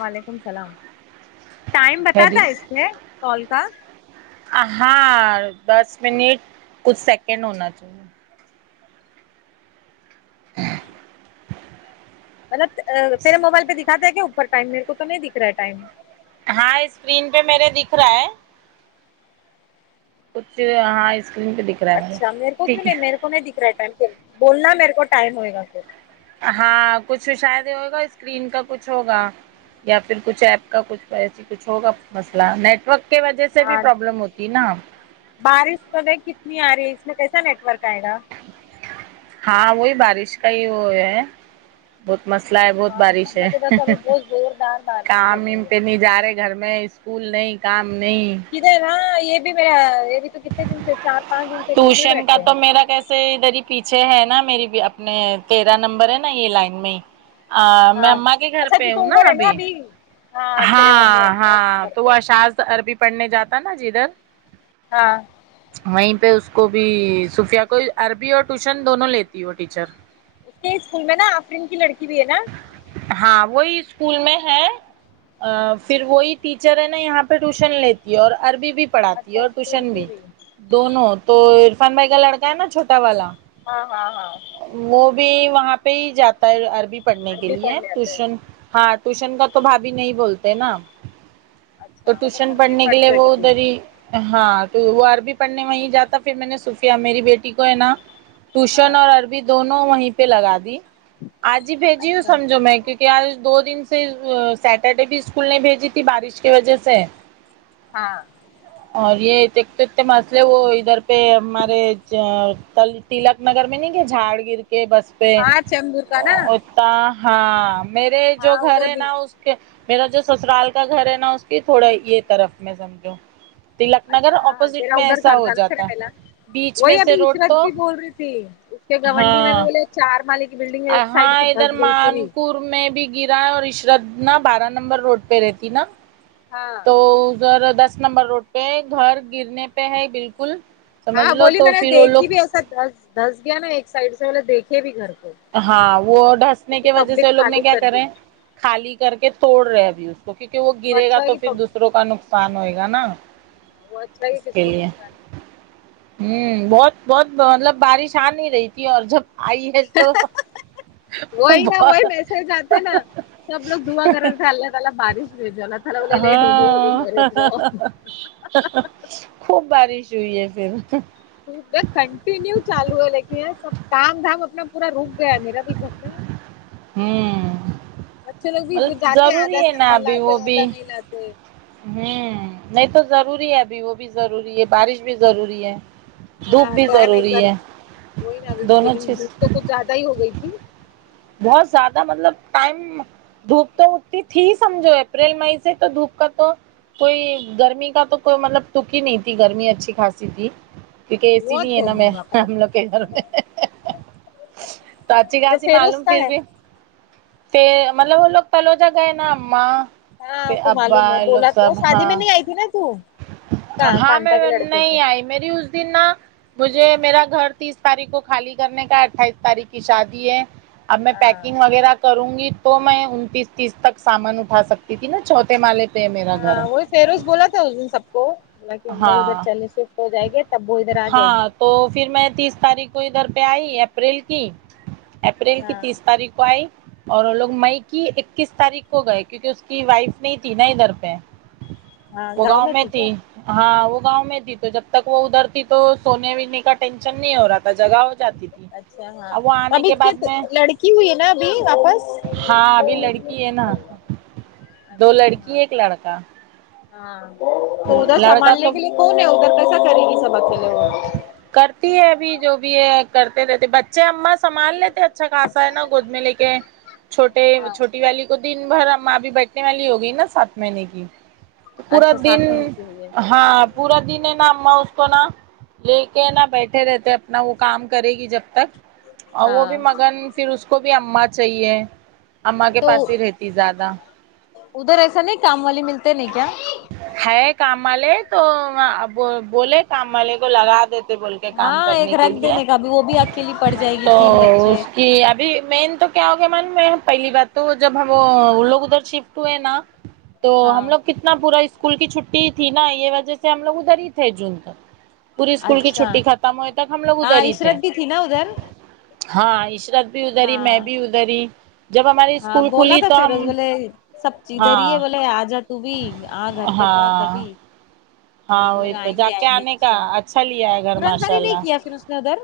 وعلیکم السلام ٹائم خری بتاتا اس میں کال کا ہاں دس منٹ کچھ سیکنڈ ہونا چاہیے مطلب تیرے موبائل پہ دکھا ہے کیا اوپر ٹائم میرے کو تو نہیں دکھ رہا ٹائم ہاں اسکرین پہ میرے دکھ رہا ہے کچھ ہاں آئسکرین پہ دیک اچھا میرے کو کیوں نہیں میرے کو نہیں دکھ رہا ہے ٹائم بولنا میرے کو ٹائم ہوئے گا پھر ہاں کچھ شاید ہوگا اسکرین کا کچھ ہوگا یا پھر کچھ ایپ کا کچھ ایسی کچھ ہوگا مسئلہ نیٹورک کی وجہ سے بھی ہاں پرابلم ہوتی ہے نا بارش تو دیکھ کتنی آ رہی ہے اس میں کیسا نیٹ ورک آئے گا ہاں وہی بارش کا ہی وہ ہے بہت مسلا ہے بہت بارش ہم ہے لوگ کے ادھر تو ابھی بہت زوردار بارش چل کام ایم رہی ہے پہ جارے گھر میں اسکول نہیں کام نہیں ادھر ہاں یہ بھی م یہ بھی تو کتنے دن سے چار پانچ دن سے گھر میں بیٹھے ہیں سے ادھر ہی پیچھے ہے نا میری اپنے تیرہ نمبر ہے نا یہ لائن میں ہی ا میں ہاں اما کے گھر اچھا تو پہ تو ہوں نا ادھر ہے ابھی تیرے ہاں ممی ابو ہاں کے گھر تو وہ پہ اشذ عربی پڑھنے جاتا نا جدھر ہاں وہی پہ اس کو بھی صفیہ کو عربی اور ٹیوشن دونوں لیتی وہ ٹیچر اس کے اسکول میں نا آفرین کی لڑکی بھی ہے نا ہاں وہی اسکول میں ہے ا پھر وہی ٹیچر ہے نا یہاں پہ ٹیوشن لیتی ہے اور عربی بھی پڑھاتی ہے اچھا اور اسکول ٹیوشن کی بھی دونوں تو عرفان بھائی کا لڑکا ہے نا چھوٹا والا ہاں ہاں ہاں وہ بھی وہاں پہ ہی جاتا ہے عربی پڑھنے کے عربی لیے پڑھنے آتا ہے ٹیوشن ہاں ٹیوشن کا تو بھابی نہیں بولتے نا تو اچھا وہ ٹیوشن گھر میں ہی پڑھنے کے لیے پڑھتے ہے وہ کبھی ادھر ہی ہاں تو وہ عرب پڑھنے میںں جاتا پھر میں نے صوفیا میری بیٹی کو ہے نا ٹیوشن ہاں اور عربی دونوں وہی پہ لگا دی آج ہی بھیجی ہوں اچھا سمجھو میں کیونکہ کہ آج دو دن سے سیٹرڈے بھی اسکول نہیں بھیجی تھی بارش کی وجہ سے ہاں اور یہ ا تو اتے مسئلے وہ ادھر پہ ہمارے تلک نگر میں نہیں کہ جھاڑ گر کے بس ہاں چمبر کا نہ تا آ ہاں میرے جو گھر ادھر ہے بھی نا اس میرا جو سسرال کا گھر ہے نا اس کی تھوڑا یہ طرف میں سمجھوں تلک نگر اچھا ہاں ہاں اپوزٹ تیرا میں ادھر ایسا گھر ہو تھا نا تیرا جاتا ہے پہلا بیچ میں وہی ابھی سے روڈ عشرت تو بھی بول رہی تھی اس کے گونڈی میں بھی ہاں بولے چار ملے کے بلڈنگ ہے ایک سائڈ دھس گئی پوری پور میں بھی گرا اور عشرت نا بارہ نمبر روڈ پہ رہتی نا ہاں تو سر دس نمبر روڈ پہ گھر گرنے پہ ہے بالکل سمجھ ہاں لو بولی میں تو نے پھر وہ لوگ دیکھی بھی ایسا دس دھس گیا نا ایک سائڈ سے بے دیکھے بھی گھر کو ہاں وہ تو ڈھسنے پھر کی وجہ سے وہ پبلک لوگ نے خالی کیا کر دی کرے ہیں خالی کر کے توڑ رہے ابھی اس تو کیونکہ وہ گرے گا اچھا تو ہے پھر کہ دوسروں کا نقصان ہوئے گا نا وہ اچھا ہے اس کہ کس کے کو لیے نقصان نہیں ہوں بہت بہت مطلب بارش آ نہیں رہی تھی اور جب آئی ہے تو وہی نا وہی میسج آتے نا سب لوگ دعا کر رہے تھے اللہ تعالی بارش بھیجو اللہ تعالی لے ڈبو مرت جاؤ ہا ہا خوب بارش ہوئی ہے پھر کنٹینیو چالو ہے لیکن یہ سب کام دام اپنا پورا رک گیا ہے میرا بھی گھر میں ہوں بچے لوگ بھی مطلب جاتے ہیں ضروری آدھا ہے نا سامان ابھی لاتے وہ آدھا بھی نہیں لاتے ہوں نہیں تو ضروری ہے ابھی وہ بھی ضروری ہے بارش بھی ضروری ہے دھوپ ہاں بھی ڈیم ایک ضروری بار ہے وہی نا ابھی دونوں لیکن چیز دھوپ تو کچھ زیادہ ہی ہو گئی تھی بہت زیادہ مطلب ٹائم دھوپ تو اتی تھی سمجھو اپریل مئی سے تو دھوپ کا تو کوئی گرمی کا تو کوئی مطلب ٹک ہی نہیں تھی گرمی اچھی خاصی تھی کیونکہ اے سی بہت نہیں ہے نا گرمی میں باپ رے ہم لوگ کے گھر میں تو اچھی کہا اچھا سے فیروز معلوم کا پھر ہے بھی پ مطلب وہ لوگ پہلے گئے نا اما پھر ابا یہ لوگ سب ہاں آتی نا تو کہاں ہاں کانتا کے میں لڑکے کے نہیں آئی میری اس دن نا مجھے میرا گھر تیس تاریخ کو خالی کرنے کا ہے اٹھائیس تاریخ کی شادی ہے اب میں ہاں پیکنگ وغیرہ کروں گی تو میں انتیس تیس تک سامان اٹھا سکتی تھی نا چوتھے مالے کے ہاں وہی فیروز بولا تھا اس دن سب کو بالکہ ہم لگ ادھر ہاں چلنے شفٹ ہو جائ گے تب وہ ادھر آ جائے ہاں گی تو پھر میں تیس تاریخ کو ادھر پہ آئی اپریل کی اپریل کی ہاں تیس تاریخ کو آئی اور وہ لوگ مئی کی اکیس تاریخ کو گئے کیونکہ اس کی وائف نہیں تھی نا ادھر پہ وہ گاؤں میں تھی ہاں وہ گاؤں میں تھی تو جب تک وہ ادھر تھی تو سونے وینے کا ٹینشن نہیں ہو رہا تھا جگہ ہو جاتی تھی اچھا ہاں اب وہ آنے ابھی کے بعد میں لڑکی ہوئی ہے نا ابھی واپس الہ ہاں اللہ ہو ابھی اکبر لڑکی ہے نا [unintelligible] دو لڑکی ایک لڑکا ہاں تو ادھر لڑکا سنبھالنے تو کے لیے کون ہے ادھر کیسا کرے گی سب ا کےلے وہ کرتی ہے ابھی جو بھی ہے کرتے رہتے بچے مست سنبھال لیتے اچھا خاصا ہے نا گود میں لے کے چھوٹے ہاں چھوٹی والی تو دن بھر اما بھی بیٹھنے والی ہوگئی نا سات مہینے کی پورا اچھا دن سات مہینے کی ہوئی ہے ہاں پورا دن ہے نا اما کو نہ لے کے نہ بیٹھے رہتے اپنا وہ کام کرے گی جب تک اور وہ بھی ہاں مگن پھر اس کو بھی اما چاہیے اما کے تو پاس ہی رہتی زیادہ ادھر ایسا نہیں کام والے ملتے نہیں کیا ہے کام والے تو بولے کام والے کو لگا دیتے بول کام ہاں ایک کرنے کے رکھ لیے دینے کا بھی وہ بھی اکیلی پڑ جائے گی تو تین بچے اس کی ابھی مین تو کیا ہو گیا من میں پہلی بات تو جب ہم لوگ ادھر شفٹ ہوئے نا تو ہاں ہم لوگ کتنا پورا اسکول کی چھٹی تھی نا یہ وجہ سے ہم لوگ ادھر ہی تھے جون تک پوری اسکول کی اچھا چھٹی ختم ہوئے تک ہم لوگ ہاں ادھر ہی تھے عشرت بھی تھی نا ادھر ہاں عشرت بھی ادھر میں ہاں بھی ادھر جب ہماری ہاں اسکول بولا کھلی تھا تو ہم فیروز بولے سب ادھر ہی ہے ہاں بولے آ جاتو بھی آ گھر پہ تو آ ہاں کبھی ہم ہاں وہی لوگ تو آئیں جا گے کے آئیں گے آنے کا انشاء اللہ اچھا لیا ہے گھر ترنت ماشاء ساری نہیں اللہ کیا پھر اس نے ادھر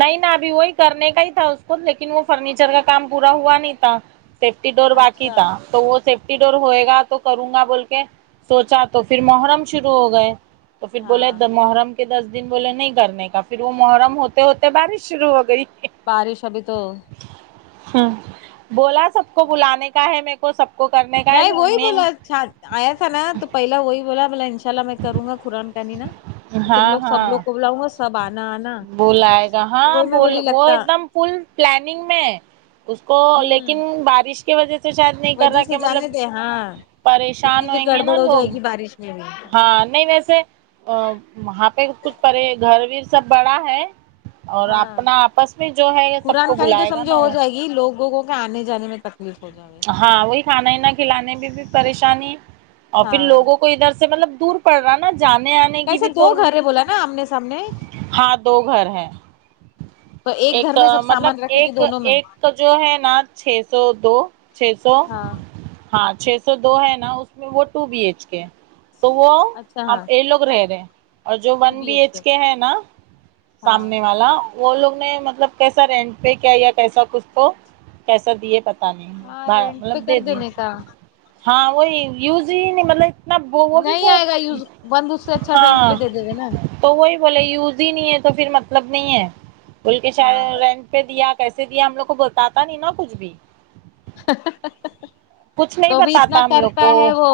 نہیں نا ابھی وہی کرنے کا ہی تھا اس کو لیکن وہ فرنیچر کا کام پورا ہوا نہیں تھا سیفٹی ڈور باقی اچھا تھا تو وہ سف یفٹی ڈور ہوئے گا تو کروں گا بول کے سوچا تو پھر محرم شروع ہو گئے تو پھر بولے ہاں د محرم کہ دس دن بولے نہیں کرنے کا پھر وہ محرم ہوتے ہوتے بارش شروع ہو گئی بارش ابھی تو ہ بولا سب کو بلانے کا ہے میر کو سب کو کرنے کا نہیں وہ ہے ہی مین بولا آیا تھا نا تو پہلا وہی بولا بولا ان شاء اللہ میں کروں گا کرآن کہنی نا تو تم ہاں لوگ سبلگ ہاں کو بلاؤں گا سب آنا آنا بلائے گا ہاں وہی میں ب بولی وہ لگتا ایک دم فل پلاننگ میں ہے اس کو لیکن ہوں بارش کی وجہ سے شاید نہیں کر وجہ رہا سے کہ مطلب جانے دے ہاں پریشان اتنی پھر ہوئیں گے نا گڑبڑ ہو لوگ جائے گی بارش میں بھی ہاں نہیں ویسے ا وہاں پہ کچھ پے گھر ویر سب بڑا ہے اور ہاں اپنا آپس میں جو ہے سب کو بلائے گا نا وہ یہ لوگوں کو کے آنے جانے میں تکلیف ہو جا گ ہاں وہی کھانا ہی نہ کھلانے میں بھی پریشانی اور پھر ہاں لوگوں کو کو ادھر سے مطلب دور پڑ رہا ہے نا جانے آنے نہیں کی کیسے بھی تو دو گھر ہے بولا نا آمنے سامنے ہاں دو گھر ہے تو گھر ایک میں سب مطلب سامان رکھے گی ایک دونوں میں ایک توہ جو ہے نا چھ سو دو چھ سو ہاں ہاں چھ سو دو ہے نا اس میں وہ ٹو بی ایچ کے ہے تو وہ اچھا اب ہاں یہ لوگ رہ رہے اور جو ون بی ایچ کے ہے نا ہاں سامنے والا وہ لوگ نے مطلب کیسا رینٹ پہ کیا یا کیسا کچھ کو کیسا دیے پتہ نہیں ہاں رینٹ مطلب پہ دے کر دے دینے کا ہاں وہی یوز ہی نہیں مطلب نہ وہ وہ بھی نہیں ب آئے گا یوز بند اس سے اچھا رینٹ پہ ہاں دے دے گے نا تو وہی بولے یوز ہی نہیں ہے تو پھر مطلب نہیں ہے بول کے ہاں شاید رینٹ پہ دیا کیسے دیا ہم لوگ کو بتاتا نہیں نا کچھ بھی ہاں۔ ہا۔ ہ۔ ہ کچھ نہیں بتاتا ہم لوگ کو وہ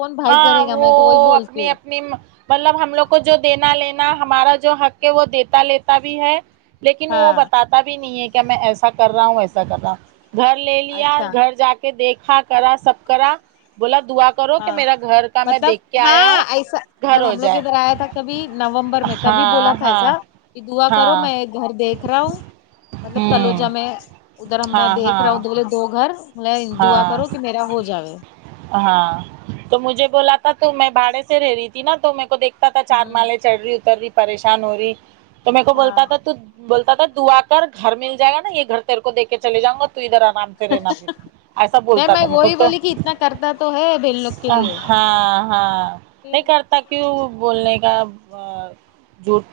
کون بھائی ہاں کرے گا وہ میں تو وہی اپنی بولتی ہوں اپنی مطلب ہم لوگ کو جو دینا لینا ہمارا جو حق ہے وہ دیتا لیتا بھی ہے لیکن وہ ہاں بتاتا بھی نہیں ہے کیا میں ایسا کر رہا ہوں ویسا کر رہا ہوں گھر لے لیا اچھا گھر جا کے دیکھا کرا سب کرا بولا دعا کرو کہ ہاں میرا گھر کا میں مطلب دیکھ کے آیا ہاں ہوں ایسا گھر جب ہو ہم لوگ جائے ادھر آیا تھا کبھی نومبر میں تبھی بولا ہاں تھا ہاں ایسا کہ دعا کرو ہاں میں گھر دیکھ رہا ہوں مطلب تلو ہوں جا میں ادھر ہم میں ہاں دیکھ ہاں رہا ہوں دوولے دو گھر مطلب دعا ہاں کرو کہ میرا ہو جائے ہاں تو مجھے بولا تھا تو میں بھاڑے سے رہ رہی تھی نا تو میں کو دیکھ تھا چار ہوں مالے چڑھ رہی اتر رہی پریشان ہو رہی تو میر کو ہاں بولتا تھا تو بولتا تھا دعا کر گھر مل جائے گا نا یہ گھر تیر کو دے کے چل جاؤں گا تو ادھر آرام سے رہنا پھر ایسا نہیں بولتا تھا میں وہی سب تو بولی کہ اتنا کرتا تو ہے بہن لوگ کے ہاں لیے ہاں نہیں پھر کرتا کیوں بولنے کا جھوٹ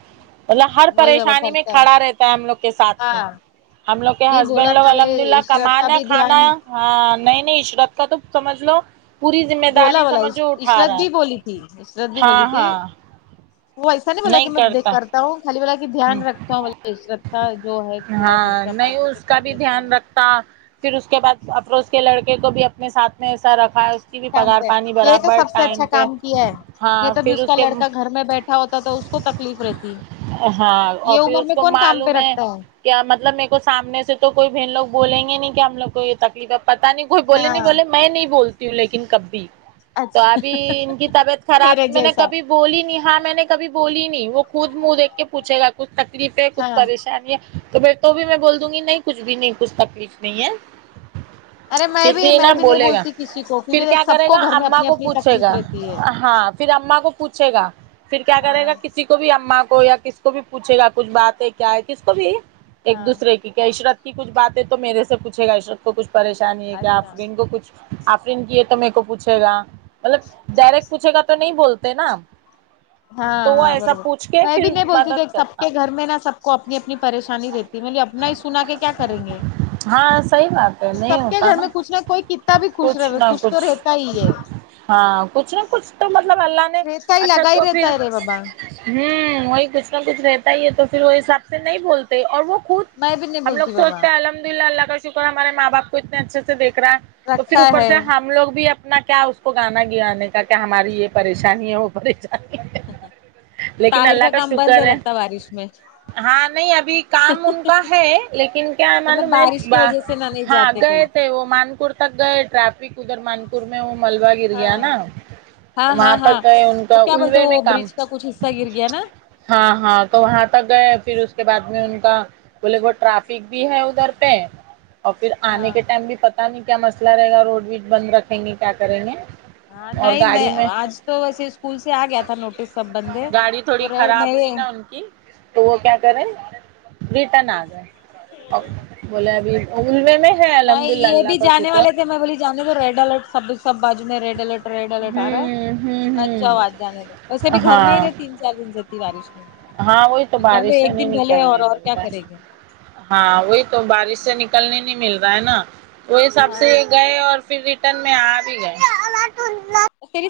مطلب ہر وہی بابا پریشانی میں کرتا کھڑا رہتا ہے ہم لوگ کے ساتھ میں ہاں ہم لوگ کے نہیں ہسبینڈ بولا لوگ تھا بولے الحمد للہ عشرت کا کمانا بھی کھانا دھیان ہاں نہیں نہیں عشرت کا تو سمجھ لو پوری ذمہ بھولا داری بھالا سمجھو اٹھا عشرت رہا ہے بھی بھولی تھی عشرت بھی بھولی ہاں تھی ہاں وہ ایسا نہیں بولا کہ میں دیک کرتا ہوں خالی بولا دھیان رکھتا ہوں بولے عشرت کا جو ہے تھوڑا ہاں خرچہ نہیں پانی کا اس کر بھی لیتا ہوں دھیان رکھتا کا پھر اس کے بعد افروز کے لڑکے کو بھی اپنے ساتھ میں ایسا رکھا ہے اس کی بھی کام پگار پہ پانی برابر ٹائم پہ یا ہاں تبھی پھر اس کا کے لڑکا گھر میں بیٹھا ہوتا تو اس کو تکلیف رہتی ہاں اور یہ پھر عمر اس میں کو کون کام پہ معلوم ہے رکھتا کیا مطلب میرے کو سامنے سے تو کوئی بہن لوگ بولیں گے نہیں کہ ہم لوگ کو یہ تکلیف ہے پتا نہیں کوئی بولے نہیں ہاں بولے میں نہیں بولتی ہوں لیکن کب بھی تو اچھا ابھی ان کی طبیعت میرے خراب میں نے جیسا کبھی بولی نہیں ہاں میں نے کبھی بولی نہیں وہ خود منہ دیکھ کے پوچھے گا کچھ تکلیف ہے کچھ ہاں پریشانی ہے تو میں تو بھی میں بول دوں گی نہیں کچھ بھی نہیں کچھ تکلیف نہیں ہے ارے میں پھر بھی نا میں نہیں بولے گا بولتی کسی کو پھر کیونکہ کیا سب کرے کو گا گھر میں اماں اپنی کو اپنی پوچھے تکلیف گا رہتی ہے ہاں پھر اماں کو پوچھے گا پھر کیا کرے ہاں گا کس کسی کو بھی اماں کو یا کسی کو بھی پوچھے گا کچھ بات ہے کیا ہے کس کو بھی ایک ہاں دوسرے کی کہ عشرت کی کچھ بات ہے تو میرے سے پوچھے گا عشرت کو کچھ پریشانی ہے کیا اچھا آفرین کو کچھ آفرین کی ہے تو میرے کو پوچھے گا مطلب ڈائریکٹ پوچھے گا تو نہیں بول تے نا ہاں تو وہ ہاں ایسا برابر پوچھ کے میں بھی پھر نہیں بولتی تک مدد سب کرتا کے گھر میں نا سب کو اپنی اپنی پریشانی رہتی میں اپنا ہی سنا کے کیا کریں گے ہاں صحیح بات ہے تو نہیں سب کے ہوتا گھر نا میں کچھ نہ کوئی کتا بھی خوش رہ کچھ تو رہتا ہی ہے ہاں کچھ نہ کچھ تو مطلب اللہ نے رہتا ہی اچھا لگا ہی تو رہتا پھر ہے رے بابا ہوں وہی کچھ نہ کچھ رہتا ہی ہے تو پھر وہ حساب سے نہیں بول اور وہ خود میں بھی نہیں ہم لوگ بولتی بابا سوچتے ہیں الحمد للہ اللہ کا شکر ہمارے ماں باپ کو اتنے اچھے سے دیکھ رہا ہے تو پھر رکھا اوپر ہے سے ہم لوگ بھی اپنا کیا کو گانا گانے کا کیا ہماری یہ پریشانی ہے ہو پریشانی لیکن اللہ کا شکر گندا لگتا ہے بارش میں ہاں نہیں ابھی کام ان کا ہے لیکن کیا ہے مطلب معلوم ہے بارش کی وجہ سے نہ نہیں ہاں جاتے کوئی گئے تھے وہ مانکپور تک گئے ٹریفک ادھر مانک پور میں وہ ملبہ گر ہاں گیا نا ہاں وہاں ہاں پر ہاں گے ان کا اللوے میں کام تا گر گیا نا ہاں ہاں تو وہاں تک گئے پھر اس کے بعد میں ان کا بولے بہت ٹرافک بھی ہے ادھر پہ اور پھر آنے ہاں کے ٹائم بھی پتا نہیں کیا مسئلہ رہے گا روڈ ویڈ بند رکھیں گے کیا کریں گے ہاں اور نہیں میں گاڑی آج تو ویسے اسکول سے آ گیا تھا نوٹس سب بند ہے تو روڈ اب ہوئی نا ان کی تو وہ کیا کرے ریٹن آ گئے بولے ابھی وے اللوے میں ہے الحمد للہ یہ اللہ بھی کا جانے شکر والے تھے میں بولی جانے تو ریڈ الرٹ سب سب بازو میں ریڈ الرٹ ریڈ الرٹ آ رہا ہوں ہے ہوں مت جاؤ آج ہوں جانے دو ویسے بھی گھر میں ہاں ہی تین کیا گھوم سکتی بارش میں ہاں وہی تو جانے بارش دو سے ایک نہیں دن بھلے اور نکلنے اور مل کیا رہا کریں گے ہے ہاں وہی تو بارش سے نکلنے نہیں مل رہا ہے نا وہی حساب سے ہاں گئے اور پھر ریٹرن میں آ بھی گئے [unintelligible]